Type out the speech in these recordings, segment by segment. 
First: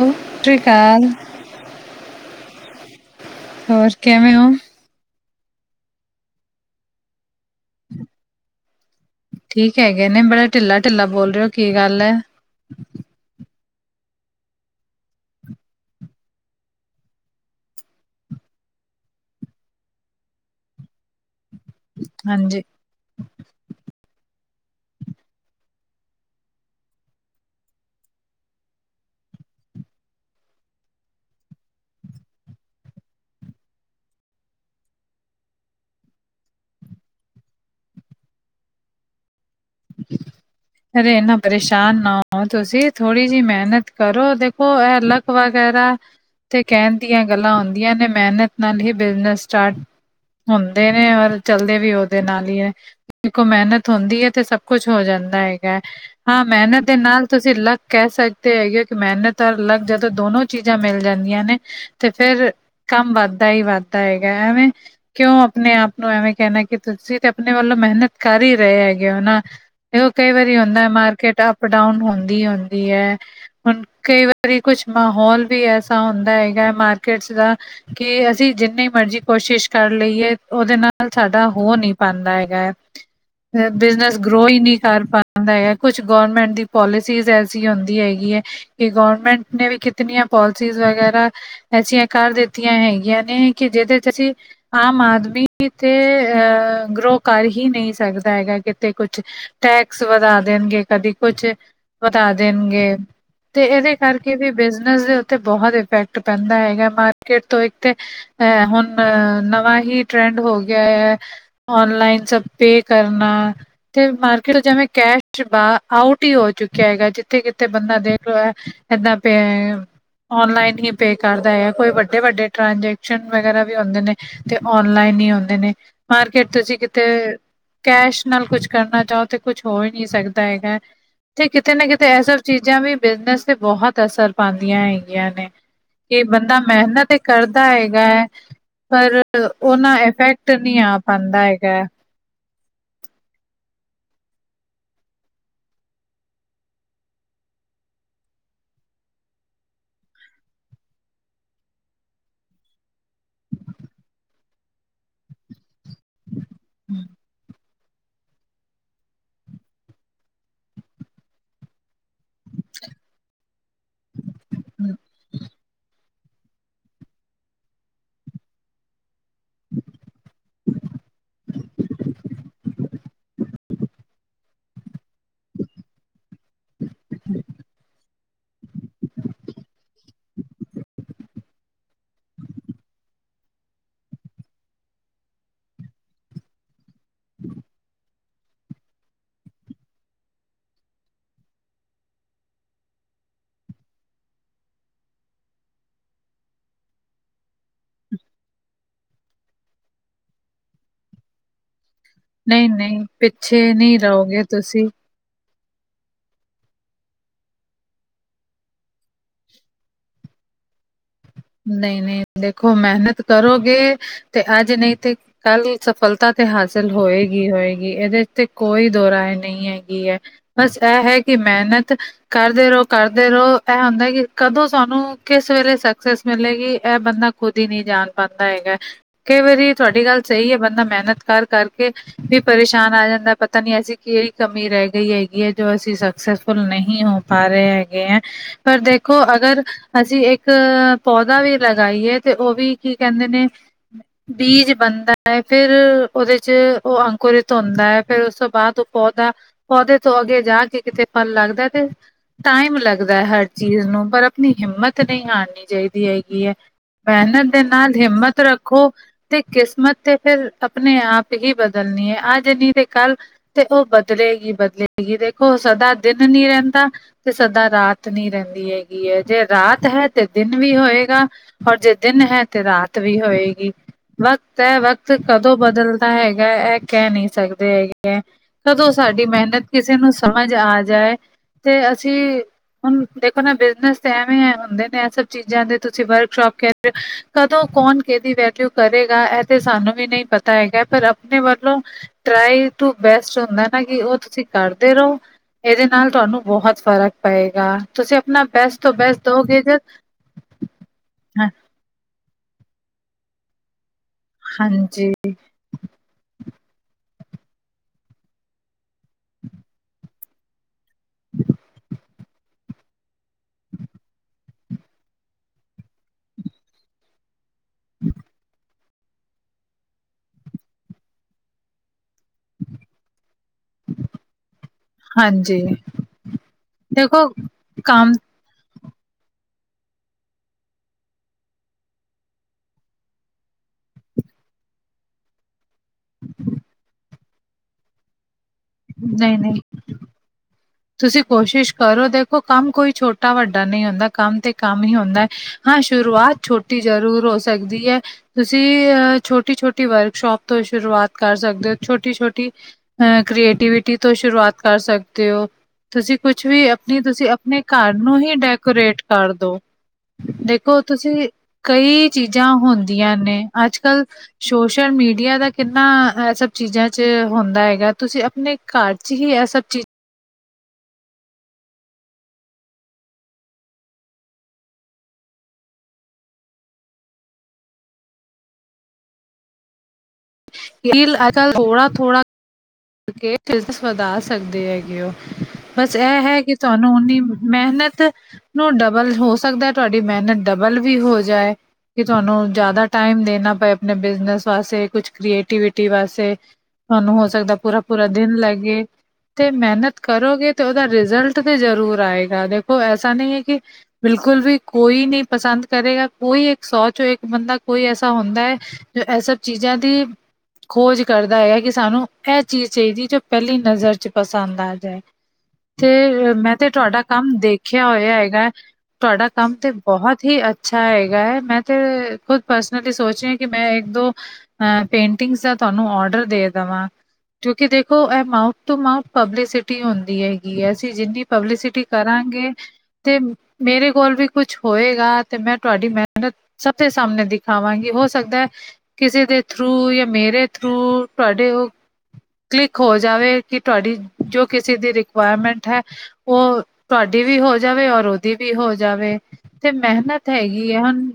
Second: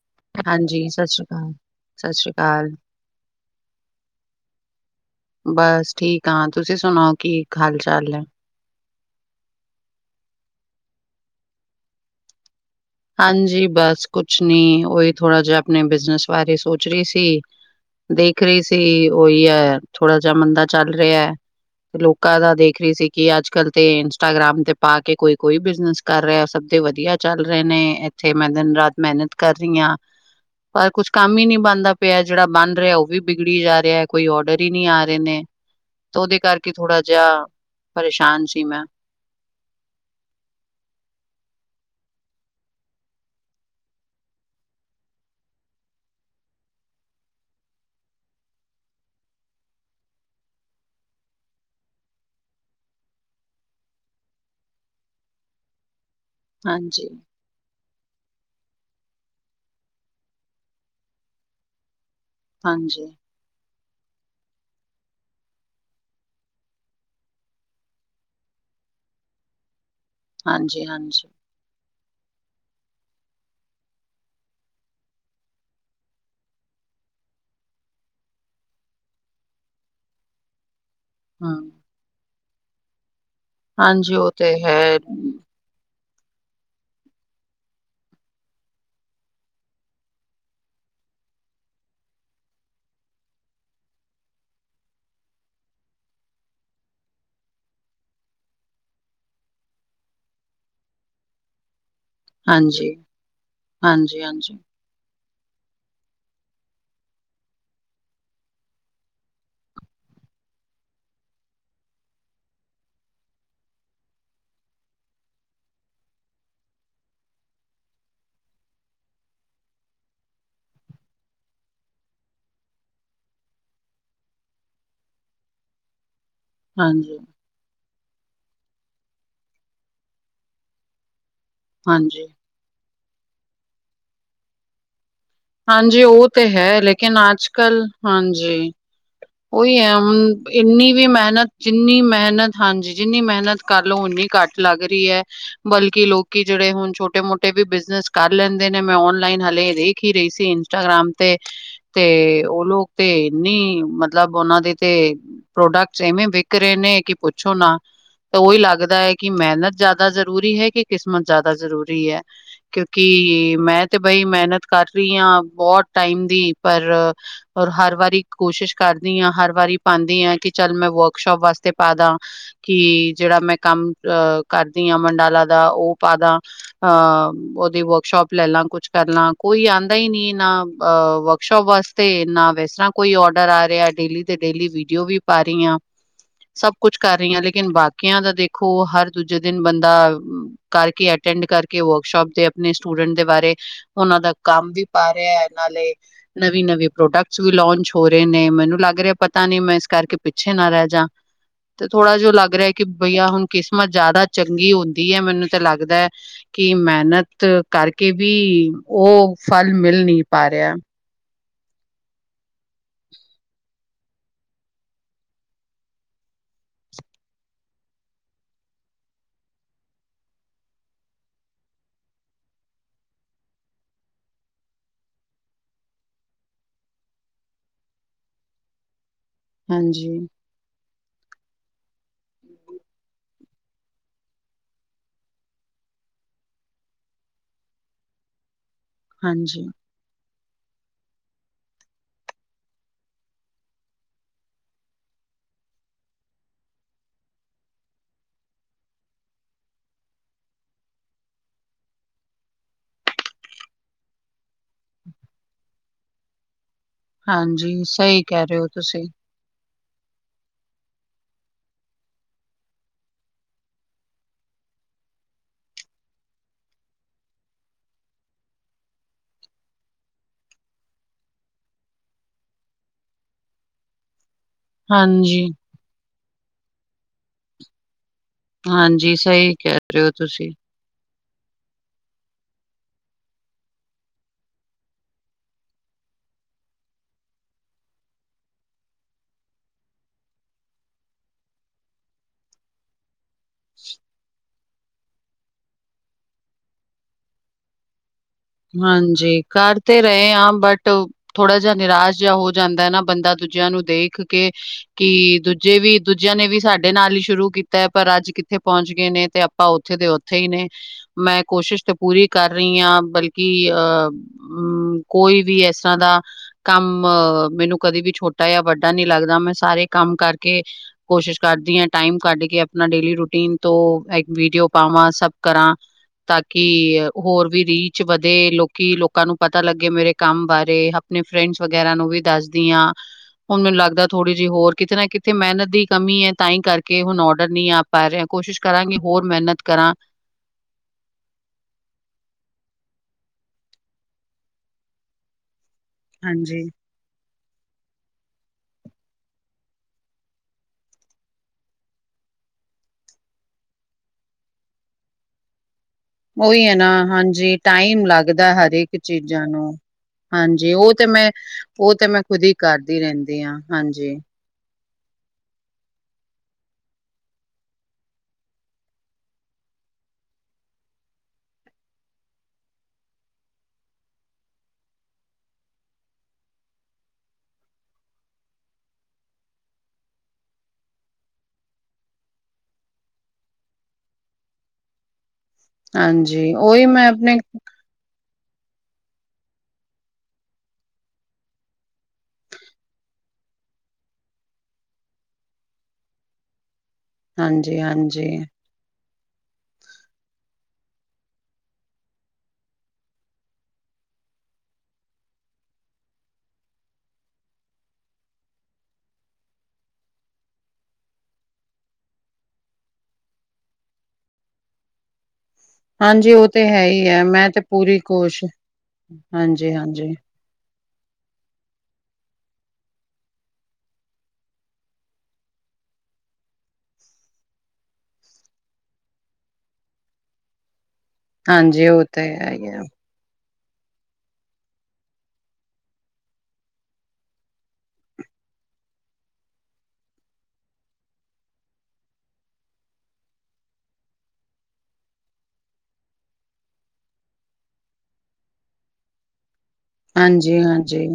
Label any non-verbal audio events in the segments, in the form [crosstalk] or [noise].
Hello, ਸਤਿ ਸ਼੍ਰੀ ਹਾਂਜੀ ਅਕਾਲ ਸਤਿ ਸ੍ਰੀ ਅਕਾਲ। ਸਤਿ ਸ੍ਰੀ ਅਕਾਲ। ਹੋਰ ਕੈਵੇਂ ੳ? ਬਸ ਠੀਕ ਆਂ। ਤੁਸੀ ਸੁਣਾਓ? ਕੀ ਖਾਲ ਚਾਲ ਐ। ਠੀਕ ਹੈਗੇ ਨੇ ਬੜਾ ਢਿੱਲਾ-ਢਿੱਲਾ ਬੋਲ ਰਹੇ ੳ। ਕੀ ਗੱਲ ਐ? ਹਾਂਜੀ ਬਸ ਕੁਛ ਨੀ, ਉਹੀ ਥੋੜਾ ਜਿਆ ਅਪਣੇ ਬਿਜਨਸ ਬਾਰੇ ਸੋਚ ਰਹੀ ਸੀ। ਦੇਖ ਰਹੀ ਸੀ ੳਈ ਐ ਥੋੜਾ ਜਾ ਮੰਦਾ ਚੱਲ ਰਿਆ। ਲੋਕਾਂ ਦਾ ਹਾਂਜੀ ਦੇਖ ਰੀ ਸੀ ਕਿ ਅੱਜ ਕਲ ਤੇ ਇੰਸਟਾਗ੍ਰਾਮ ਤੇ ਪਾ ਕੇ ਕੋਈ ਕੋਈ ਬਿਜਨਸ ਕਰ ਰੇਆ, ਸਭ ਦੇ ਵਧਿਆ ਚੱਲ ਰਹੇ ਨੇ ਏਥੇ ਮੈਂ ਦਿਨ- ਰਾਤ ਮੇਹਨਤ ਕਰ ਰਹੀ ਆ। ਪਰ ਕੁਛ ਕੰਮ ਹੀ ਨੀ ਬਨਦਾ ਪਿਆ ਜੇਹੜਾ ਬਨ ਰਿਹਾ ੳਹ ਵੀ ਬਿਗੜੀ ਜਾ ਰਿਹਾ ਕੋਈ ਔਡਰ ਈ ਨੀ ਆ ਰਹੇ ਨੇ। ਤੋ ੳਦੇ ਕਰਕੇ ਥੋੜਾ ਜੇਆ ਪਰੇਸ਼ਾਨ ਸੀ ਮੈਂ। ਜੀ। ਅਰੇ ਇੰਨਾ ਪਰੇਸ਼ਾਨ ਨਾ ਹੋ ਤੁਸੀਂ, ਥੋੜ੍ਹੀ ਜਿਹੀ ਮਿਹਨਤ ਕਰੋ, ਦੇਖੋ ਇਹ ਅਲੱਗ ਵਗੈਰਾ ਤੇ ਕਹਿਣ ਦੀਆਂ ਗੱਲਾਂ ਹੁੰਦੀਆਂ ਨੇ, ਮਿਹਨਤ ਨਾਲ ਹੀ ਬਿਜਨਸ ਸਟਾਟ ਹੁੰਦੇ ਨੇ ਔਰ ਚਲਦੇ ਵੀ ਉਹਦੇ ਨਾਲ ਹੀ ਹੈ, ਦੇਖੋ ਮਿਹਨਤ ਹੁੰਦੀ ਹੈ ਤੇ ਸਭ ਕੁਛ ਹੋ ਜਾਂਦਾ ਹੈਗਾ, ਹਾਂ ਮਿਹਨਤ ਦੇ ਹਾਂਜੀ, ਨਾਲ ਤੁਸੀਂ ਲੱਕ ਕਹਿ ਸਕਦੇ ਹੈਗੇ ਕਿ ਮਿਹਨਤ ਔਰ ਲਗ ਜਦੋਂ ਦੋਨੋ ਚੀਜ਼ਾਂ ਮਿਲ ਜਾਂਦੀਆਂ ਨੇ ਤੇ ਫੇਰ, ਹਾਂਜੀ, ਕੰਮ ਵੱਧਦਾ ਈ ਵੱਧਦਾ ਹੈਗਾ, ਐਵੇਂ ਕਿਉਂ ਆਪਣੇ-ਆਪ ਨੂੰ ਐਵੇਂ ਕਹਿਣਾ ਕਿ ਤੁਸੀਂ ਤੇ ਆਪਣੇ ਵੱਲੋਂ ਮਿਹਨਤ ਕਰ ਈ ਰ‌ਏ ਹੈਗੇ ਓ ਨਾ। ਇਹ ਕਈ ਵਾਰੀ ਹਾਂਜੀ, ਹੁੰਦਾ ਹਾਂਜੀ, ਮਾਰਕੀਟ ਅਪ ਡਾਊਨ ਹੁੰਦੀ- ਹੁੰਦੀ ਹੈ। ਹੁਣ ਕਈ ਵਾਰੀ ਕੁਛ ਮਾਹੌਲ ਵੀ ਐਸਾ ਹੁੰਦਾ ਹੈਗਾ ਮਾਰਕਿਟਸ ਦਾ ਕਿ ਅਸੀ ਜਿੰਨੀ ਮਰਜੀ ਕੋਸ਼ਿਸ਼ ਕਰ ਲਈਏ ੳਦੇ ਨਾਲ ਪਰ ਸਾਡਾ ਹੂੰ, ਹੋ ਨਹੀ ਪਾਂਦਾ ਹੈਗਾ ਹੈ। ਹਾਂਜੀ ਬਿਜਨਸ ਉਹ ਗੋ੍ ਤੇ ਈ ਨੀ ਹੈ, ਕਰ ਪਾ ਹਾਂਜੀ, ਹੁੰਦਾ ਹੈ। ਕੁਛ ਗੌਰਰਮੈਂਟ ਦੀ ਪੋਲਿਸੀਜ਼ ਐਸੀ ਹੁੰਦੀ ਹੈਗੀ ਏ। ਕਿ ਗੋਰਮੈਂਟ ਨੇ ਵੀ ਕਿਤਨੀਆਂ ਪੋਲਿਸੀਜ਼ ਵਗੈਰਾ ਐਸੀਆਂ ਕਰ ਦਿੱਤੀਆਂ ਹੈਗੀਆਂ ਨੇ ਕਿ ਜਿਦੇ ਚ ਅਸੀ ਆਮ ਆਦਮੀ ਤੇ ਅਹ ਗਰੋ ਕਰ ਹੀ ਨਹੀ ਸਕਦਾ ਹੈਗਾ ਕੇ ਤੇ ਕੁਛ ਟੈਕਸ ਵਧਾ ਦੇਣਗੇ ਕਦੀ ਕੁਛ ਵਧਾ ਦੇਣਗੇ ਹਾਂਜੀ, ਤੇ ਏਹਦੇ ਕਰਕੇ ਵੀ ਹਾਂਜੀ, ਬਿਜ ਨਸ ਦੇ ਉੱਤੇ ਬਹੁਤ ਇਫੈਕਟ ਪੈਂਦਾ ਹੈਗਾ ਮਾਰਕਿਟ ਤੋ ਇੱਕ ਤੇ ਐ ਹੁਣ ਨਵਾਂ ਹੀ ਟਰੈਂਡ ਹੋ ਗਿਆ ਹੈ ਔਨਲਾਈਨ ਸਬ ਪੇ ਕਰਨਾ ਤੇ ਮਾਰਕੀਟ ਜਵੇਂ ਕੈਸ਼ 'ਚ ਬਾ, ਆਊਟ ਈ ਹੋ ਚੁੱਕਿਆ ਹੈਗਾ। ਜਿੱਥੇ-ਕਿਥੇ ਬੰਦਾ ਦੇਖ ਲੋ ਐ। ਇਹਦਾ ਪ ਔਨਲਾਈਨ ਹੀ ਪੇ ਕਰਦਾ ਐ, ਕੋਈ ਵੱਡੇ-ਵੱਡੇ ਟ੍ਰਾਂਜੈਕਸ਼ਨ ਵਗੈਰਾ ਵੀ ਹੁੰਦੇ ਨੇ ਤੇ ਔਨਲਾਈਨ ਈ ਆਉਂਦੇ ਨੇ, ਮਾਰਕੀਟ ਤੁਸੀ ਕਿਤੇ, ਹਾਂਜੀ, ਕੈਸ਼ ਨਾਲ ਕੁਛ ਕਰਨਾ ਚਾਓ ਤੇ ਕੁਛ ਹੋ ਈ ਨੀ ਸਕਦਾ ਹੈਗਾ ਤੇ ਕਿਤੇ ਨਾ ਕਿਤੇ ਹਾਂਜੀ। ਐਸਾ ਚੀਜ਼ਾਂ ਵੀ ਬਿਜਨਸ ਤੇ ਬਹੁਤ ਅਸਰ ਪਾਂਦੀਆਂ ਹੈਗੀਆਂ ਨੇ। ਹਾਂਜੀ, ਕਿ ਉਹ ਤੇ ਬੰਦਾ ਹੈ ਮਿਹਨਤ ਲੇਕਿਨ ਤੇ ਕਰਦਾ ਅੱਜ-ਕੱਲ, ਹੈਗਾ ਹੈ ਹਾਂਜੀ। ਪਰ ਉਹ ਉਹੀ ਹੈ ਨਾ ਇਫੈਕਟ ਹ, ਨਹੀਂ ਇੰਨੀ ਆ ਵੀ ਪਾਉਂਦਾ ਮਿਹਨਤ, ਹੈਗਾ। ਜਿੰਨੀ ਮਿਹਨਤ ਹਾਂਜੀ, ਜਿੰਨੀ ਮਿਹਨਤ ਕਰ ਲੋ ਓਨੀ ਘੱਟ ਲੱਗ ਰੀ ਐ। ਬਲਕਿ ਲੋਕੀ ਜੇੜੇ ਹੁਨ ਛੋਟੇ ਮੋਟੇ ਵੀ ਬਿਜਨਸ ਕਰ ਲੈਂਦੇ ਨੇ ਮੈਂ ਓਨਲਾਈਨ ਹਲੇ ਦੀ ਦੇਖ ਈ ਰਈ ਸੀ ਇੰਸਟਾਗ੍ਰਾਮ ਤੇ। ਤੇ ਉਹ ਲੋਕ ਤੇ ਏਨੀ ਮਤਲਬ ਉਹਨਾ ਦੇ ਤੇ ਪ੍ਰੋਡਕਟ ਏਵੇਂ ਵਿਕ ਰਹੇ ਨੇ ਕਿ ਪੁੱਛੋ ਨਾ। ਤਾਂ ਓਈ ਲੱਗਦਾ ਐ ਕਿ ਮਿਹਨਤ ਜ਼ਿਆਦਾ ਜ਼ਰੂਰੀ ਹੈ ਕਿ ਕਿਸਮਤ ਜ਼ਿਆਦਾ ਜ਼ਰੂਰੀ ਐ। ਕਿਉਂਕਿ ਮੈਂ ਤੇ ਬਈ ਮਿਹਨਤ ਕਰ ਰਈ ਆਂ ਬਹੋਤ ਟਾਈਮ ਦੀ ਪਰ ਔਰ ਹਰ ਵਾਰੀ ਕੋਸ਼ਿਸ਼ ਕਰਦੀ ਆਂ ਹਰ ਵਾਰੀ ਪਾਂਦੀ ਆ ਕਿ ਚੱਲ ਮੈਂ ਵਰਕਸ਼ੋਪ ਵਾਸਤੇ ਪਾ ਦਾਂ। ਕੀ ਜੇੜਾ ਮੈਂ ਕੰਮ ਅਹ ਕਰਦੀ ਆਂ ਮੰਡਾਲਾ ਦਾ ਓ ਪਾਦਾ। ਹਾਂ ਓਦੀ ਵਰਕਸ਼ੌਪ ਲੈ ਲਾਂ ਕੁਛ ਕਰ ਲਾਂ ਕੋਈ ਆਂਦਾ ਹੀ ਨੀ ਨਾ ਵਰਕਸ਼ੌਪ ਵਾਸਤੇ ਨਾ ਏਸ ਤਰ੍ਹਾਂ ਕੋਈ ਔਡਰ ਆ ਰਿਆ ਡੇਲੀ ਤੇ ਡੇਲੀ ਵੀਡੀਓ ਵੀ ਪਾ ਰੀਆਂ। [inaudible] ਸਭ ਕੁਛ ਕਰ ਰਹੀ ਆ, ਲੇਕਿਨ ਬਾਕੀਆਂ ਦਾ ਦੇਖੋ ਹਰ ਦੂਜੇ ਦਿਨ ਬੰਦਾ ਕਰਕੇ ਅਟੈਂਡ ਕਰਕੇ ਵਰਕਸ਼ੋਪ ਦੇ ਆਪਣੇ ਸਟੂਡੈਂਟ ਦੇ ਬਾਰੇ ਉਹਨਾਂ ਦਾ ਕੰਮ ਵੀ ਪਾ ਰਿਹਾ ਨਾਲੇ ਨਵੀਂ ਨਵੇਂ ਪ੍ਰੋਡਕਟਸ ਵੀ ਲੋਂਚ ਹੋ ਰਹੇ ਨੇ ਮੈਨੂੰ ਲੱਗ ਰਿਹਾ ਪਤਾ ਨੀ ਮੈਂ ਇਸ ਕਰਕੇ ਪਿੱਛੇ ਨਾ ਰਹਿ ਜਾ [inaudible] ਤੇ ਥੋੜਾ ਜਿਹਾ ਲੱਗ ਰਿਹਾ ਕਿ ਨਹੀਂ-ਨਹੀਂ ਭਈਆ ਹੁਣ ਪਿੱਛੇ ਕਿਸਮਤ ਨਹੀਂ ਜ਼ਿਆਦਾ ਰਹੋਗੇ ਚੰਗੀ ਤੁਸੀਂ ਹੁੰਦੀ ਹੈ ਮੈਨੂੰ ਤੇ ਲੱਗਦੈ ਕਿ ਮਿਹਨਤ ਕਰਕੇ ਬੀ ਔ ਫਲ ਮਿਲ ਨੀ ਪਾ ਰਿਆ। ਨਈ-ਨਈ ਦੇਖੋ ਮਿਹਨਤ ਕਰੋਗੇ ਤੇ ਅੱਜ ਨਈ ਤੇ ਕੱਲੀ ਸਫਲਤਾ ਤੇ ਹਾਸਿਲ ਹੋਏਗੀ, ਹੋਏਗੀ। ਏਦੇ 'ਚ ਤੇ ਕੋਈ ਦੋਰਾਏ ਨਈ ਹੈਗੀ ਐ। ਬਸ ਐ ਹੈ ਕਿ ਮਿਹਨਤ ਕਰਦੇ ਰੋ, ਕਰਦੇ ਰੋ ਇਹ ਹੁੰਦੈ ਕਿ ਕਦੋਂ ਸਾਨੂੰ ਕਿਸ ਵੇਲੇ ਸ ਸ ਮਿਲੇਗੀ ਐ ਬੰਦਾ ਖੁਦ ਈ ਨੀ ਜਾਣ ਪਾਂਦਾ ਹੈਗੇ। ਕਈ ਵਾਰੀ ਤੁਆਡੀ ਹਾਂਜੀ ਗੱਲ ਸਈ ਏ ਬੰਦਾ ਮਿਹਨਤ ਕਰ ਕਰ ਕੇ ਵੀ ਪਰੇਸ਼ਾਨ ਆ ਜਾਂਦਾ ਪਤਾ ਨੀ ਅਸੀ ਕੀ ਈ ਕਮੀ ਰਹਿ ਗਈ ਹੈਗੀ ਏ ਜੋ ਅਸੀ ਸਫਲ ਨਹੀ ਹੋ ਪਾ ਰਏ ਹੈਗੇ ਐ ਪਰ ਦੇਖੋ ਅਗਰ ਹਾਂਜੀ ਅਸੀ ਇੱਕ ਪੌਧਾ ਵੀ ਲਗਾਈਏ ਤੇ ਔ ਵੀ ਕੀ ਕੈਂਦੇ ਨੇ ਬੀਜ ਬਨਦਾ ਐ ਫਿਰ ਓਦੇ ਚ ਓ ਅੰਕੁਰਿਤ ਹੁੰਦਾ ਐ ਫੇਰ ਓਸ ਤੋਂ ਬਾਅਦ ਪੌਦਾ, ਪੌਦੇ ਤੋਂ ਅੱਗੇ ਜਾ ਕੇ ਕਿਤੇ ਫਲ ਲੱਗਦਾ ਤੇ। ਟਾਈਮ ਲੱਗਦਾ ਹਰ ਚੀਜ਼ ਨੂੰ ਪਰ ਆਪਣੀ ਹਿੰਮਤ ਨਈ ਹਾਰਨੀ ਚਾਹੀਦੀ ਹੈਗੀ ਔ। ਮੈਹਨਤ ਦੇ ਹਾਂਜੀ ਨਾਲ ਸਹੀ ਹਿੰਮਤ ਕਹਿ ਰਹੇ ਹੋ ਰੱਖੋ। ਤੁਸੀਂ ਤੇ ਕਿਸਮਤ ਤੇ ਫਿਰ ਆਪਣੇ ਆਪ ਹੀ ਬਦਲਨੀ ਐ ਅੱਜ ਨਈ ਤੇ ਕੱਲ। ਤੇ ਉਹ ਬਦਲੇਗੀ-ਬਦਲੇਗੀ, ਦੇਖੋ ਸਦਾ ਦਿਨ ਨੀ ਰਹਿੰਦਾ ਤੇ ਸਦਾ ਰਾਤ ਨੀ ਰਹਿੰਦੀ ਹੈਗੀ ਐ ਜੇ ਰਾਤ ਹੈ ਤੇ ਦਿਨ ਵੀ ਹੋਏਗਾ। ਔਰ ਜੇ ਦਿਨ ਹੈ ਤੇ ਰਾਤ ਵੀ ਹੋਏਗੀ ਵਕਤ ਹੈ ਵਕਤ ਹਾਂਜੀ ਕਦੋਂ ਬਦਲਦਾ ਹੈਗਾ ਇਹ ਕਹਿ ਨਹੀਂ ਸਕਦੇ ਹੈਗੇ ਹੈ ਕਦੋਂ ਹਾਂਜੀ, ਸਾਡੀ ਸਹੀ ਮਿਹਨਤ ਕਹਿ ਕਿਸੇ ਰਹੇ ਹੋ ਨੂੰ ਤੁਸੀਂ। ਸਮਝ ਆ ਜਾਏ ਤੇ ਅਸੀਂ ਹੁਣ ਦੇਖੋ ਨਾ ਬਿਜਨਸ ਤੇ ਐਵੇਂ ਹੁੰਦੇ ਨੇ ਚੀਜ਼ਾਂ ਦੇ ਤੁਸੀਂ ਵਰਕਸ਼ੋਪ ਕਹਿ ਰਹੇ ਹੋ ਕਦੋਂ ਕੌਣ ਕਿਹਦੀ ਵੈਲਿਊ ਕਰੇਗਾ ਇਹ ਤੇ ਸਾਨੂੰ ਵੀ ਨਹੀਂ ਪਤ ਤੇ ਹੈਗਾ ਪਰ ਆਪਣੇ ਵੱਲੋਂ ਟਰਾਈ ਟੂ ਬੈਸਟ ਹੁੰਦਾ ਨਾ ਕਿ ਉਹ ਤੁਸੀਂ ਕਰਦੇ ਰਹੋ। ਏਦੇ ਨਾਲ ਤੁਆਨੂੰ ਬੋਹੋਤ ਫ਼ਰਕ ਪਏਗਾ। ਤੁਸੀਂ ਆਪਣਾ ਬੈਸਟ ਤੋਂ ਬੈਸਟ ਦੋਗੇ ਤ ਆਂ ਬਟ ਥੋੜਾ ਜਿਆ ਨਿਰਾਸ਼ ਜਿਆ ਹੋ ਜਾਂਦੈ ਨਾ ਬੰਦਾ ਦੂਜਿਆਂ ਨੂੰ ਦੇਖ ਕੇ ਹਾਂਜੀ ਕੀ ਦੂ ਜੇ ਵੀ, ਦੂਜਿਆਂ ਨੇ ਵੀ ਸਾਡੇ ਨਾਲ ਈ ਸ਼ੁਰੂ ਕੀਤਾ ਐ ਪਰ ਅੱਜ ਕਿੱਥੇ ਪੋਂਚ ਗਏ ਨੇ ਤੇ ਆਪਾਂ ਔਥੇ ਦੇ ਔਥੇ ਈ ਨੇ। ਮੈਂ ਕੋਸ਼ਿਸ਼ ਤ ਪੂਰੀ ਕਰ ਰਈ ਆਂ ਬਲ ਕਿ ਅ ਮ ਕੋਈ ਵੀ ਐਸਰਾਂ ਦਾ ਕੰਮ ਮੈਨੂੰ ਕਦੀ ਵੀ ਛੋਟਾ ਯਾਂ ਵੱਡਾ ਨੀ ਲੱਗਦਾ ਮੈਂ ਸਾਰੇ ਕੰਮ ਕਰਕੇ ਕੋਸ਼ਿਸ਼ ਕਰਦੀ ਆਂ ਟਾਈਮ ਕੱਢ ਕੇ ਆਪਣਾ ਡੇਲੀ ਰੋਟੀਨ ਤੋਂ ਐ ਇੱਕ ਵੀਡੀਓ ਪਾਵਾਂ ਸਭ ਹਾਂਜੀ ਕਰਾਂ ਤਾਂ ਕਿ ਦੇਖੋ ਹੋਰ ਵੀ ਰੀ ਕੰਮ ਦੇ ਲੋਕੀ ਲੋਕਾਂ ਨੂੰ ਪਤਾ ਲੱਗੇ ਮੇਰੇ ਕੰਮ ਬਾਰੇ। ਆਪਣੇ ਫਰੈਂਡਸ ਵਗੈਰਾ ਨੂੰ ਵੀ ਦੱਸਦੀ ਆਂ। ਹੁਣ ਮੈਨੂੰ ਲਗਦਾ ਥੋੜ੍ਹੀ ਜੀ ਹੋਰ ਕਿਤੇ ਨਾ ਕਿਤੇ ਮਿਹਨਤ ਦੀ ਕਮੀ ਐ ਤਾਂ ਈ ਕਰਕੇ ਹੁਣ ਔਡਰ ਨੀ ਆ ਪਾ ਰੇ। ਕੋਸ਼ਿਸ਼ ਕਰਾਂਗੇ ਹੋਰ ਮਿਹਨਤ ਕਰਾਂ ਤੁਸੀ ਕੋਸ਼ਿਸ਼ ਕਰੋ ਦੇਖੋ ਕੰਮ ਕੋਈ ਛੋਟਾ ਵੱਡਾ ਨਈ ਹੁੰਦਾ, ਕੰਮ ਤੇ ਕੰਮ ਈ ਹੁੰਦੈ। ਹਾਂ, ਸ਼ੁਰੂਆਤ ਹਾਂਜੀ ਛੋਟੀ ਜ਼ਰੂਰ ਹੋ ਸਕਦੀ ਐ। ਤੁਸੀ ਅ ਛੋਟੀ-ਛੋਟੀ ਵਰਕਸ਼ੋਪ ਤੋਂ ਸ਼ੁਰੂਆਤ ਕਰ ਸਕਦੇ ਔ, ਛੋਟੀ-ਛੋਟੀ ਅ ਕ੍ਰੀਏਟੀਵਿਟੀ ਤੋਂ ਸ਼ੁਰੂਆਤ ਕਰ ਸਕਦੇ ਔ। ਤੁਸੀ ਕੁਛ ਉਹੀ ਵੀ ਹੈ ਨਾ ਆਪਣੀ, ਤੁਸੀ ਹਾਂਜੀ ਆਪਣੇ ਘਰ ਟਾਈਮ ਨੂੰ ਹੀ ਲੱਗਦਾ ਹਰੇਕ ਡੈਕੋਰੇਟ ਕਰ ਚੀਜ਼ਾਂ ਦੋ। ਨੂੰ। ਹਾਂਜੀ ਦੇਖੋ ਉਹ ਤੇ ਤੁਸੀ ਮੈਂ ਉਹ ਤੇ ਕਈ ਮੈਂ ਖੁਦ ਚੀਜ਼ਾਂ ਹੀ ਕਰਦੀ ਹੁੰਦੀਆਂ ਨੇ ਰਹਿੰਦੀ ਹਾਂ ਅੱਜ ਕੱਲ੍ਹ ਹਾਂਜੀ। ਸੋਸ਼ਲ ਮੀਡੀਆ ਦਾ ਕਿੰਨਾ ਅ ਸਭ ਚੀਜ਼ਾਂ 'ਚ ਹੁੰਦਾ ਹੈਗਾ। ਤੁਸੀ ਆਪਣੇ ਘਰ 'ਚ ਹੀ ਐ ਸਭ ਚੀ ਫਿਰ ਅਗਰ ਥੋੜਾ-ਥੋੜਾ ਕੇ [unintelligible] ਵਧਾ ਸਕਦੇ ਹੈਗੇ ਔ। ਬਸ ਐ ਹੈ ਹਾਂਜੀ ਕਿ ਉਹੀ ਤੁਆਨੂੰ ਮੈਂ ਔਨੀ ਆਪਣੇ ਮਿਹਨਤ ਨੋ ਡਬਲ ਹੋ ਸਕਦੈ ਤੁਆਡੀ ਮਿਹਨਤ ਡਬਲ ਵੀ ਹੋ ਜਾਏ ਕਿ ਤੁਆਨੂੰ ਜ਼ਿਆਦਾ ਟਾਈਮ ਦੇਣਾ ਪਏ ਆਪਣੇ ਬਿਜਨਸ ਵਾਸੇ, ਕੁਛ ਕ੍ਰੀਏਟੀਵਿਟੀ ਵਾਸੇ ਤੁਆਨੂੰ ਹੋ ਸਕਦਾ ਪੂਰਾ-ਪੂਰਾ ਹਾਂਜੀ-ਹਾਂਜੀ। ਦਿਨ ਹਾਂਜੀ ਲਗੇ ਤੇ ਮਿਹਨਤ ਕਰੋਗੇ ਤੇ ਔਦਾ ਰਿਜ਼ਲਟ ਵੀ ਜ਼ਰੂਰ ਆਏਗਾ। ਦੇਖੋ ਐਸਾ ਨੀ ਐ ਕਿ ਬਿਲਕੁਲ ਵੀ ਕੋਈ ਨੀ ਪਸੰਦ ਕਰੇਗਾ। ਕੋਈ ਇੱਕ ਸੌ ਚੋਂ ਇੱਕ ਬੰਦਾ ਕੋਈ ਐਸਾ ਹੁੰਦੈ ਜੋ ਐ ਸਭ ਚੀਜ਼ਾਂ ਦੀ ਖੋਜ ਕਰਦਾ ਹੈਗੇ ਕਿ ਸਾਨੂੰ ਐ ਚੀਜ਼ ਚਾਈਦੀ ਜੋ ਪੈਲੀ ਨਜ਼ਰ 'ਚ ਪਸੰਦ ਆ ਜਾਏ ਤੇ ਹਾਂਜੀ ਉਹ ਮੈਂ ਤੇ ਹੈ ਤੁਆਡਾ ਹੀ ਹੈ ਕੰਮ ਮੈਂ ਤੇ ਦੇਖਿਆ ਪੂਰੀ ਹੋਇਆ ਕੋਸ਼ ਹੈਗੈ। ਤੁਆਡਾ ਕੰਮ ਤੇ ਹਾਂਜੀ-ਹਾਂਜੀ। ਬੋਹੋਤ ਹੀ ਅੱ ਛਾ ਹੇਗੈ। ਮੈਂ ਤੇ ਖੁਦ ਪਰਸਨਲੀ ਸੋਚ ਰੀ ਕਿ ਮੈਂ ਇੱਕ-ਦੋ ਅ ਪੇਂਟਿੰਗਸ ਦਾ ਤੁਆਨੂੰ ਔਡਰ ਦੇ ਦਵਾਂ ਕਿਉਂਕਿ ਦੇਖੋ ਐ ਮਾਊਥ ਟੂ ਮਾਊਥ ਪਬਲੀਸਿਟੀ ਹੁੰਦੀ ਹੈਗੀ ਐ। ਅਸੀ ਜਿੰਨੀ ਪਬਲੀਸਿਟੀ ਹਾਂਜੀ, ਉਹ ਤਾਂ ਕਰਾਂਗੇ ਹੈ ਹੀ ਆ, ਤੇ ਮੇਰੇ ਕੋਲ ਵੀ ਕੁਛ ਹੋਏਗਾ ਤੇ ਮੈਂ ਤੁਆਡੀ ਮੇਹਨਤ ਸਭ ਦੇ ਸਾਮਣੇ ਦਿਖਾਵਾਂਗੀ। ਹੋ ਸਕਦੈ ਕਿਸੇ ਦੇ ਥਰੂ ਯਾਂ ਮੇਰੇ ਥਰੂ ਤੁਆਡੇ ਔ ਕਲਿੱਕ ਹੋ ਜਾਵੇ ਕਿ ਤੁਆਡੀ ਜੋ ਕਿਸੇ ਦੀ ਰਿਕੁਆਇਰਮੈਂਟ ਹੈ ਉਹ ਤੁਹਾਡੀ ਵੀ ਹੋ ਜਾਵੇ। ਔਰ ਉਹਦੀ ਵੀ ਹੋ ਜਾਵੇ। ਤੇ ਮਿਹਨਤ ਹੈਗੀ ਆਂ। ਹੁਣ ਹਾਂਜੀ-ਹਾਂਜੀ।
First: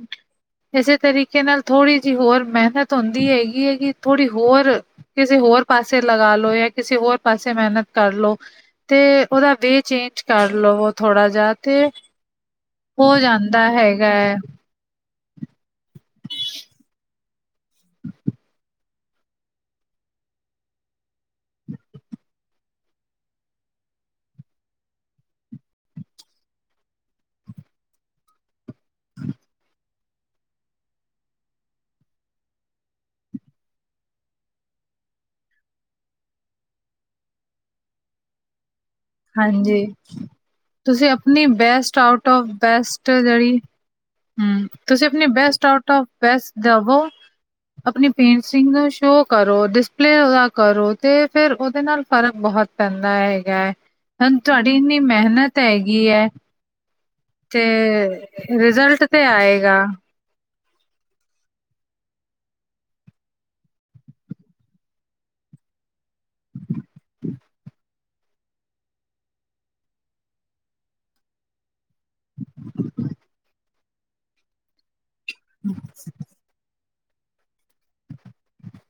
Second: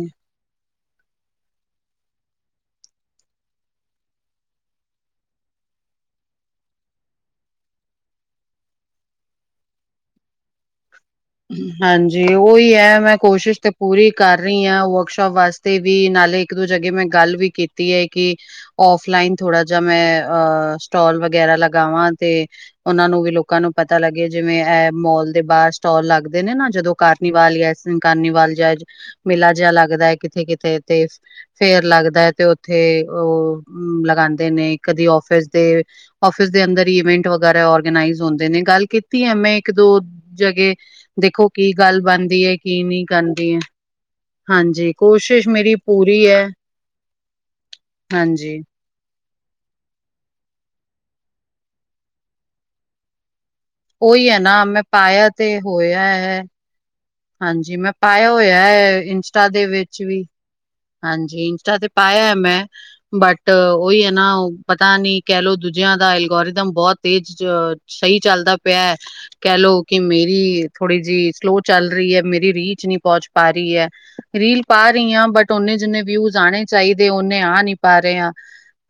ਇਸੇ ਤਰੀਕੇ ਨਾਲ ਥੋੜ੍ਹੀ ਜਿਹੀ ਹੋਰ ਮਿਹਨਤ ਹੁੰਦੀ ਹੈਗੀ ਹੈਗੀ। ਥੋੜ੍ਹੀ ਹੋਰ ਕਿਸੇ ਹੋਰ ਪਾਸੇ ਲਗਾ ਲੋ ਜਾਂ ਕਿਸੇ ਹੋਰ ਪਾਸੇ ਮਿਹਨਤ ਕਰ। ਲੋ ਤੇ। ਉਹਦਾ ਵੇ ਚੇਂਜ ਕਰ ਲ ਹਾਂਜੀ। ਉਹੀ ਹੈ ਮੈਂ ਹੋ ਕੋਸ਼ਿਸ਼ ਜਾਂਦਾ ਤੇ ਪੂਰੀ ਹੈਗਾ ਹੈ ਕਰ ਰਹੀ ਹਾਂ। ਵਰਕ ਵਾਸਤੇ ਵੀ ਨਾਲੇ। ਇੱਕ ਦੋਂ ਜਗੇ ਮੈਂ ਗੱਲ ਵੀ ਕੀਤੀ ਹੈ। ਕਿ ਓਫਲਈਂਨ ਥੋੜਾ ਜਾਂ ਮੈਂ ਸਟੋਲ ਵਗੈਰਾ ਲਗਾਵਾਂ। ਤੇਂ ਉਹਨਾਂ ਨੂੰ ਵੀ ਲੋਕਾਂ ਨੂੰ ਪਤਾ ਲੱਗੇ। ਜਿਵੇਂ ਇਹ ਮੋਲ ਦੇ ਬਾਹਰ ਸਟੋਲ ਲੱਗਦੇ ਨੇ ਨਾਂ। ਜਦੋਂ ਕਾਰਨੀਵਾਲ ਜਾਂ ਕਾਰਨੀਵਾਲ ਜਾਂ ਮੇਲਾ ਜਾਂ ਲੱਗਦਾ। ਕਿਥੇ ਕਿਥੇ ਤੇ ਫੇਰ ਲੱਗਦਾ। ਏ ਤੇ ਉੱਥੇ ਉਹ ਲਗਾਉਦੇ ਨੇ। ਕਦੀ ਅੋਫਿਸ ਦੇਂ ਅੋਫਿਸ ਦੇ ਅੰਦਰ ਇਵੈਂਟ ਵਗਰਾ ਰਗਨਾਈਜ ਹੁੰਦੇ ਨੇ। ਗੱਲ ਕੀਤੀ ਆਂ ਮੈਂ ਇੱਕ ਹਾਂਜੀ ਦੋ ਜੵਗੇ ਤੁਸੀਂ ਆਪਣੀ ਬੈਸਟ ਆਊਟ ਆਫ। ਨਹੀਂ ਬੈਸਟ ਬਣਦੀ ਜੇਹੜੀ ਏ ਹੂੰ ਹਾਂਜੀ ਤੁਸੀਂ ਆਪਣੀ ਕੋਸ਼ਿਸ਼ ਬੈਸਟ ਮੇਰੀ ਆਊਟ ਆਫ਼ ਪੂਰੀ ਹੈ ਬੈਸਟ ਦਵੋ। ਆਪਣੀ ਪੇਟਸ਼ ਹਾਂਜੀ ਨ ਨੂੰ ਸ਼ੋ ਕਰੋ। ਡਿਸਪਲੇ ਓਦਾ ਕਰੋਂ ਤੇ ਫ਼ੇਰ ਉਹਦੇ ਨਾਲ ਫ਼ਰਕ ਬਹੁਤ ਪੈਂਦਾ ਹੈਗਾ। ਓਈ ਹੁਣ ਹੈਂ ਨਾਂ ਤੁਹਾਡੀ ਮੈਂ ਇੰਨੀ ਪਾਇਆ ਤੇ ਮਿਹਨਤ ਹੋਇਆ। ਹੈਗੀ ਹੈ ਤੇ ਹਾਂਜੀ ਮੈਂ ਪਾਇਆ ਹੋਇਆਂ। ਰਿਜ਼ਲਟ ਤੇ ਇੰਸ਼ਟਾ ਦੇ ਆਏਗਾ ਵਿੱਚ ਵੀ। ਹਾਂਜੀ ਇੰਸ਼ਟਾ ਤੇ ਪਾਇਆ। ਮੈਂ ਬਟ ਉਹੀਂ ਹੈ ਨਾਂ ਪਤਾ ਨੀਂ ਕੇਹਲੋ ਦੂਜਿਆਂ ਦਾ ਐਲਗੋਰਿਦਮ ਬਹੁਤ ਤੇਜ਼। ਸਹੀਂ ਚੱਲਦਾ ਪਿਆਂ। ਕੇ ਲੋੋ ਕਿ ਮੇਰੀ ਥੋੜੀ ਜੀ ਸੵਲੋ ਚੱਲ ਰਈਂ ਏਂ ਮੇਰੀ ਰੀਚ ਨੀ ਪਹੁੰਚ ਪਾ ਰੀ ਏ। ਰੀਲ ਪਾ ਰੀ ਆਂ। ਬਟ ਓਨੇ ਜਿੰਨੇ ਵਿਊਜ਼ ਆਣੇ ਚਾਹੀਦੇਂ। ਓਨੇ ਆਂ ਨੀਂ ਪਾ ਰੇ ਆ।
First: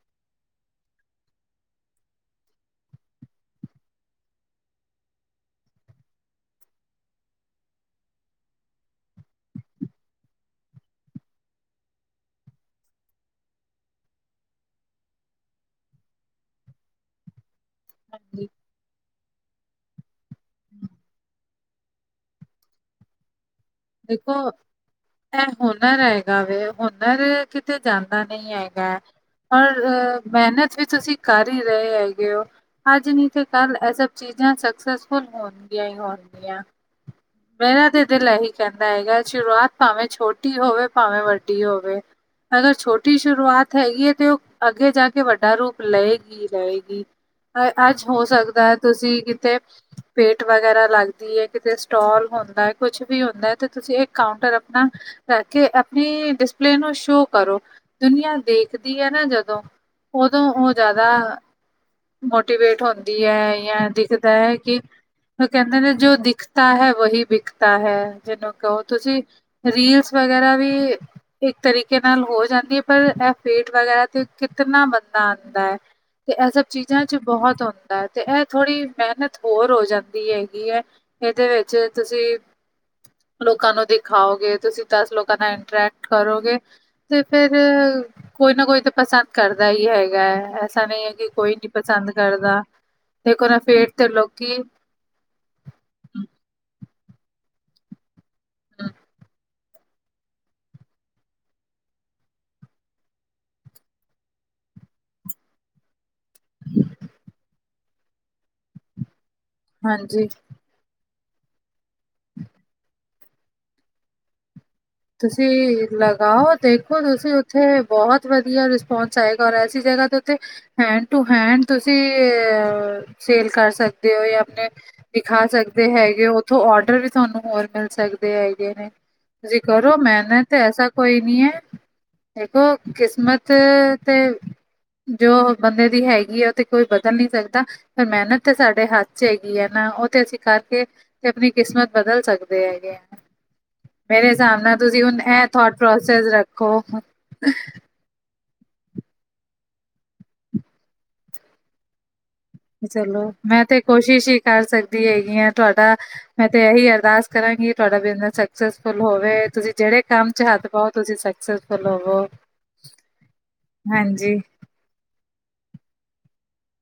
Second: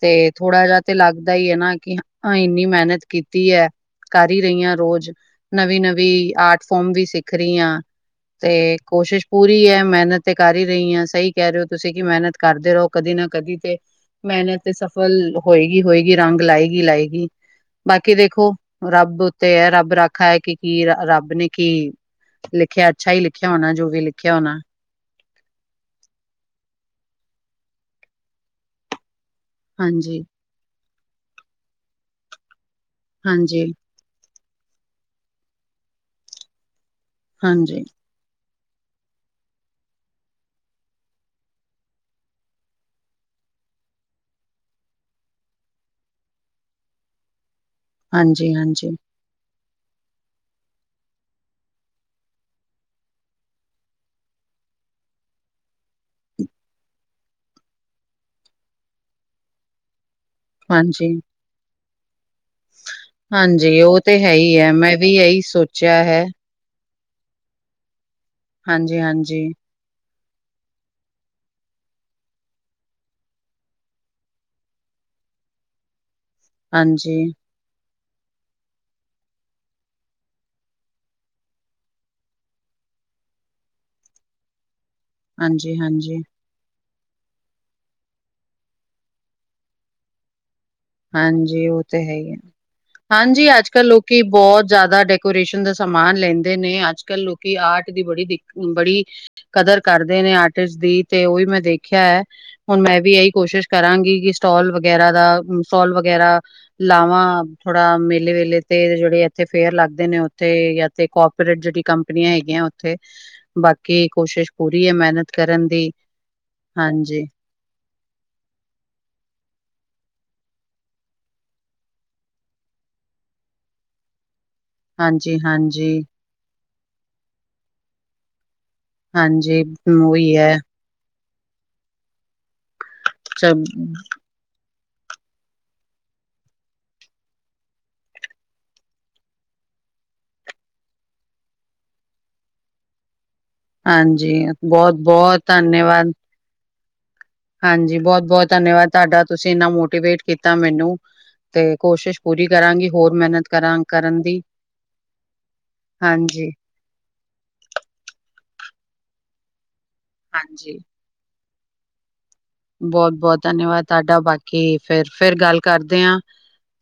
ਤੇ ਥੋੜ੍ਹਾ ਏਦਾ ਤੇ ਲੱਗਦਾ ਈ ਹੈ ਨਾਂ। ਕਿ ਇੰਨੀ ਮਿਹਨਤ ਕੀਤੀਂ ਏਂ। ਕਰ ਈ ਰਹੀ ਹਾਂ ਰੋਜ਼। ਨਵੀਂ ਨਵੀਂ ਆਰਟ ਫੋਮ ਵੀ ਸਿੱਖ ਰਈ ਆਂ। ਤੇ ਕੋਸ਼ਿਸ਼ ਪੂਰੀ ਏ ਮੇਹਨਤ ਤੇ ਕਰ ਈ ਰਈ ਆ ਸਹੀ। ਕਿਹ ਰੇ ਓ ਤੁਸੀਂ ਕਿ ਮੇਹਨਤ ਕਰਦੇ ਰਹੋ। ਕਦੀ ਨਾ ਕਦੀ ਤੇਂ ਮੇਹਨਤ ਤੇਂ ਸਫ਼ਲ ਹੋਏਗੀਂ ਹੋਏਗੀਂ। ਰੰਗ ਲਾਏਗੀਂ ਲਾਏਗੀ। ਬਾਕੀ ਹਾਂਜੀ ਦੇਖੋਂ ਰੱਬ। ਤੇਂ ਏਂ ਰੱਬ ਰਾਖਾ ਹੈਂ। ਕਿ ਕੀਂ ਰੱਬ ਨੇ ਕੀਂ ਲਿਖਿਆਂ ਅੱਛਾਂ ਈ ਲਿਖਿਆਂ ਹੋਣਾ। ਜੋ ਵੀ ਦੇਖੋ। ਲਿਖਿਆ ਹੋਣਾ ਏ ਹੁਨਰ ਹੈਗਾ ਵੇਂ। ਹੁਨਰ ਕਿਤੇ ਜਾਂਦਾ ਨਈਂ ਹੈਗਾ। ਪਰ ਹਾਂਜੀ ਮੇਹਨਤ ਵੀ ਤੁਸੀਂ ਕਰ ਹੀ ਰਹੇ ਹੈਂਗੇ ਓ। ਅੱਜ ਨੀਂ ਤੇ ਹਾਂਜੀ ਕੱਲ੍ਹ ਐਸ ਚੀਜ਼ਾਂ ਸਕਸੈਸਫੁੱਲ ਹੋਣਗੀਆਂ ਹੀਂ ਹੋਣਗੀਆਂ। ਹਾਂਜੀ ਮੇਰਾ ਤੇ ਦਿਲ ਏਹੀ ਕਹੰਦਾ ਹੈਗਾ ਸ਼ੁਰੂਆਤ ਭਾਵੇਂ ਛੋਟੀ ਹੋਵੇ। ਭਾਵੇਂ ਵੱਡੀ ਹੋਵੇ। ਅਗਰ ਛੋਟੀ ਸ਼ੁਰੂਆਤ ਹੈਗੀ ਏ। ਤੇਂ ਉਹ ਅੱਗੇ ਜਾਂ ਕੇ ਵੱਡਾ ਰੂਪ ਲਏਗੀ ਹੀ ਲਏਗੀ। ਅੱਜ ਹੋ ਹਾਂਜੀ ਸਕਦਾ। ਹਾਂਜੀ ਤੁਸੀਂ ਕਿਤੇ ਪੇਂਟ ਵਗੈਰਾ ਲੱਗਦੀ ਏਂ ਕਿਤੇ। ਸਟੋਲ ਹੁੰਦਾ ਐ। ਕੁੱਛ ਵੀਂ ਹੁੰਦਾ ਤੇ ਤੁਸੀਂ ਇਹ ਕਾਊਂਟਰ ਆਪਣਾ। ਕਰ ਕੇ ਆਪਣੀ ਡਿਸਪਲੇ ਨੂੰ ਸ਼ੋਅ ਕਰੋ। ਦੁਨੀਆਂ ਦੇਖਦੀ ਐ ਨਾਂ। ਜਦੋਂ ਉਦੋਂ ਉਹ ਜਿਆਦਾ। ਹਾਂਜੀ ਮੋ ਤੇ ਵੇਟ ਹੁੰਦੀ ਐਂ। ਹਾਂਜੀ, ਜਾਂ ਉਹ ਤੇ ਦਿਖਦਾ ਹੈ ਐਂ। ਹੀ ਹੈ, ਕਿ ਮੈਂ ਵੀ ਇਹੀ ਉਹ ਕਹਿੰਦੇ ਨੇ ਸੋਚਿਆ ਜੋ ਹੈ। ਦਿੱਖਦਾ ਤਾਂ ਹੈਂ ਵਹੀ ਵਿਕਤਾ ਹੈ। ਜਿਹਨੂੰ ਕਦੋਂ ਤੁਸੀਂ। ਹਾਂਜੀ-ਹਾਂਜੀ, ਰੀਲਸ ਵਗੈਰਾ ਵੀਂ ਇੱਕ ਤਰੀਕੇ ਨਾਲ ਹੋ ਜਾਂਦੀ ਐਂ। ਪਰ ਇਹ ਫੇਂਕ ਵਗੈਰਾ ਤੇਂ। ਕਿਤਨਾ ਬੰਦਾ ਆਉਂਦਾ ਐ। ਤੇ ਇਹ ਸਭ ਚੀਜ਼ਾਂ 'ਚ' ਹਾਂਜੀ, ਬਹੁਤ ਹੁੰਦਾ ਐਂ। ਤੇ ਇਹ ਥੋੜ੍ਹੀ ਮਿਹਨਤ ਹੋਰ ਹੋਂ ਜਾਂਦੀ ਹੈਗੀ ਐਂ। ਇਹਦੇ ਵਿੱਚ ਤੁਸੀਂ। ਲੋਕਾਂ ਨੂੰ ਦਿਖਾਓਗੇਂ। ਤੁਸੀਂ ਦਸ ਲੋਕਾਂ ਨਾਲ਼ ਹਾਂਜੀ-ਹਾਂਜੀ। ਇੰਟਰੈਂਕਟ ਹਾਂਜੀ, ਹਾਂਜੀ, ਕਰੋਂਗੇ। ਤੇ ਫੇਰ ਕੋਈ ਨਾਂ ਕੋਈ ਤੇ ਪਸੰਦ ਕਰਦਾ ਈ ਹੈਗਾ ਐਂ। ਹਾਂਜੀ ਉਹ ਤੇ ਹੈ ਈ ਐ। ਹਾਂਜੀ ਦੇਖੋ ਨਾ ਅੱਜ-ਕੱਲ੍ਹ ਫੇਟ ਤੇ ਲੋਕੀਂ ਲੋਕੀ ਬਹੁਤ ਜ਼ਿਆਦਾ ਡਿਗ ਕੋਰਸ਼ਨ ਦਾ ਸਮਾਨ ਲੈਂਦੇ ਨੇ। ਅੱਜ ਕੱਲ੍ਹ ਲੋਕੀ ਆਰਟ ਦੀ ਬੜੀ ਬੜੀ ਕਦਰ ਕਰਦੇ ਨੇਂ। ਆਰਟਿਸਟ ਦੀ ਤੇ ਉਹੀਂ ਮੈਂ ਦੇਖਿਆ। ਹੁਣ ਮੈਂ ਵੀ ਏਹੀ ਕੋਸ਼ਿਸ਼ ਕਰਾਂਗੀ ਕਿ ਸਟਾਲ ਵਗੈਰਾ ਦਾ ਸੋਲ ਵਗੈਰਾ ਲਾਵਾਂ, ਥੋੜਾ ਮੇਲੇ- ਵੇਲੇ ਤੇ ਜਿਹੜੇ ਫੇਅਰ ਲੱਗਦੇ ਨੇ ਹਾਂਜੀ ਉੱਥੇ ਜਾਂ ਤੇ ਕੋਪੋਰੇਟ ਜੈੜੀ ਕੰਪਨੀਆਂ ਹੈਗੀਆਂ ਓਥੇ, ਬਾਕੀ ਕੋਸ਼ਿਸ਼ ਪੂਰੀ ਹੈ ਮੈਂ ਤੁਸੀਂ ਲਗਾਓ, ਦੇਖੋ ਤੁਸੀਂ ਉੱਥੇ ਬੋਤ ਵਧੀਆ ਰਿਸਪੋਂਸ ਆਏਗਾ ਔਰ ਐਸੀ ਜਗ੍ਹਾ ਤੇ ਉੱਥੇ ਹੈਂਡ ਟੂ ਹੈਂਡ ਤੁਸੀਂ ਸੇਲ ਕਰ ਸਕਦੇ ਓ ਯਾ ਆਪਣੇ। ਹਾਂਜੀ, ਵਿਖਾ ਸਕਦੇ ਹਾਂਜੀ। ਹੈਗੇ ਓ ਉੱਥੋਂ ਅੋਡਰ ਵੀ ਤਾਨੂੰ ਹੋਰ ਮਿਲ ਸਕਦੇ ਹੈਗੇ ਨੇ। ਹਾਂਜੀ। ਤੁਸੀਂ ਕਰੋ ਉਹੀ ਮੈਹਨਤ ਹੈ ਐਸਾ ਕੋਈ ਨੀ ਐ, ਦੇਖੋ ਚ ਕਿਸਮਤ ਤੇ ਜੋ ਬੰਦੇ ਦੀ ਹੈਗੀ ਐ ਉਹ ਤੇ ਕੋਈ ਬਦਲ ਨਹੀਂ ਸਕਦਾ। ਪਰ ਮਿਹਨਤ ਤਾਂ ਸਾਡੇ ਹੱਥ ਚ ਹੈਗੀ ਐ ਨਾ, ਉਹ ਤੇ ਅਸੀਂ ਕਰਕੇ ਤੇ ਆਪਣੀ ਕਿਸਮਤ ਬਦਲ ਸਕਦੇ ਹੈਗੇ ਆ। ਮੇਰੇ ਹਾਂਜੀ, ਹਿਸਾਬ ਨਾਲ ਤੁਸੀਂ ਹੁਣ ਬਹੁਤ-ਬਹੁਤ ਇਹ ਥੋਟ ਧੰਨਵਾਦ। ਪ੍ਰੋਸੈਸ ਰੱਖੋ। ਹਾਂਜੀ, ਬਹੁਤ-ਬਹੁਤ ਧੰਨਵਾਦ ਤਾਡਾ। ਤੁਸੀਂ ਇੰਨਾ ਮੋਟੀਵੇਟ ਕੀਤਾ ਮੈਨੂੰ, ਤੇ ਕੋਸ਼ਿਸ਼ ਪੂਰੀ ਕਰਾਂ। ਹੋਰ ਚਲੋ, ਮਿਹਨਤ ਮੈਂ ਤੇ ਕਰਨ ਕੋਸ਼ਿਸ਼ ਹੀ ਦੀ ਕਰ ਸਕਦੀ ਹੈਗੀ ਆ ਤੁਹਾਡਾ, ਮੈਂ ਹਾਂਜੀ, ਤੇ ਇਹੀ ਅਰਦਾਸ ਕਰਾਂਗੀ ਤੁਹਾਡਾ ਬਿਜਨਸ ਸਕਸੈਸਫੁਲ ਹੋਵੇ, ਤੁਸੀਂ ਜਿਹੜੇ ਕੰਮ ਚ' ਹੱਥ ਹਾਂਜੀ। ਪਾਓ ਤੁਸੀਂ ਸਕਸੈਸ ਚਲੋਵੋ। ਬਹੁਤ-ਬਹੁਤ ਧੰਨਵਾਦ ਤਾਡਾ। ਬਾਕੀ ਫ਼ੇਰ, ਫ਼ੇਰ ਗੱਲ ਕਰਦੇ ਆਂ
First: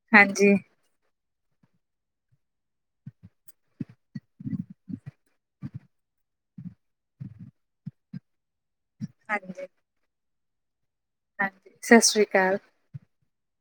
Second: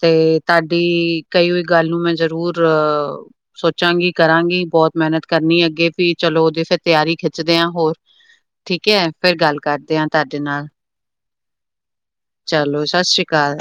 ਤੇ ਹਾਂਜੀ, ਤੁਹਾਡੇ ਕੀ ਕਈ ਹੋਈ ਗੱਲ ਨੂੰ ਮੈਂ ਜਰੂਰ ਅ ਸੋਚਾਂਗੀ, ਕਰਾਂਗੀ ਬਹੁਤ ਮਿਹਨਤ ਕਰਨੀ ਏ ਅੱਗੇ ਵੀ ਚਲੋ, ਉਹਦੀ ਫਿਰ ਤਿਆਰੀ ਖਿੱਚਦੇ ਆ ਹੋਰ। [inaudible] ਠੀਕ ਐ, ਫੇਰ ਗੱਲ ਹਾਂਜੀ, ਕਰਦੇ ਆਂ ਤੁਹਾਡੇ ਨਾਲ। ਹਾਂਜੀ, ਸਤਿ ਸ਼੍ਰੀ ਚਲੋ, ਸਤਿ ਸ਼੍ਰੀ ਅਕਾਲ।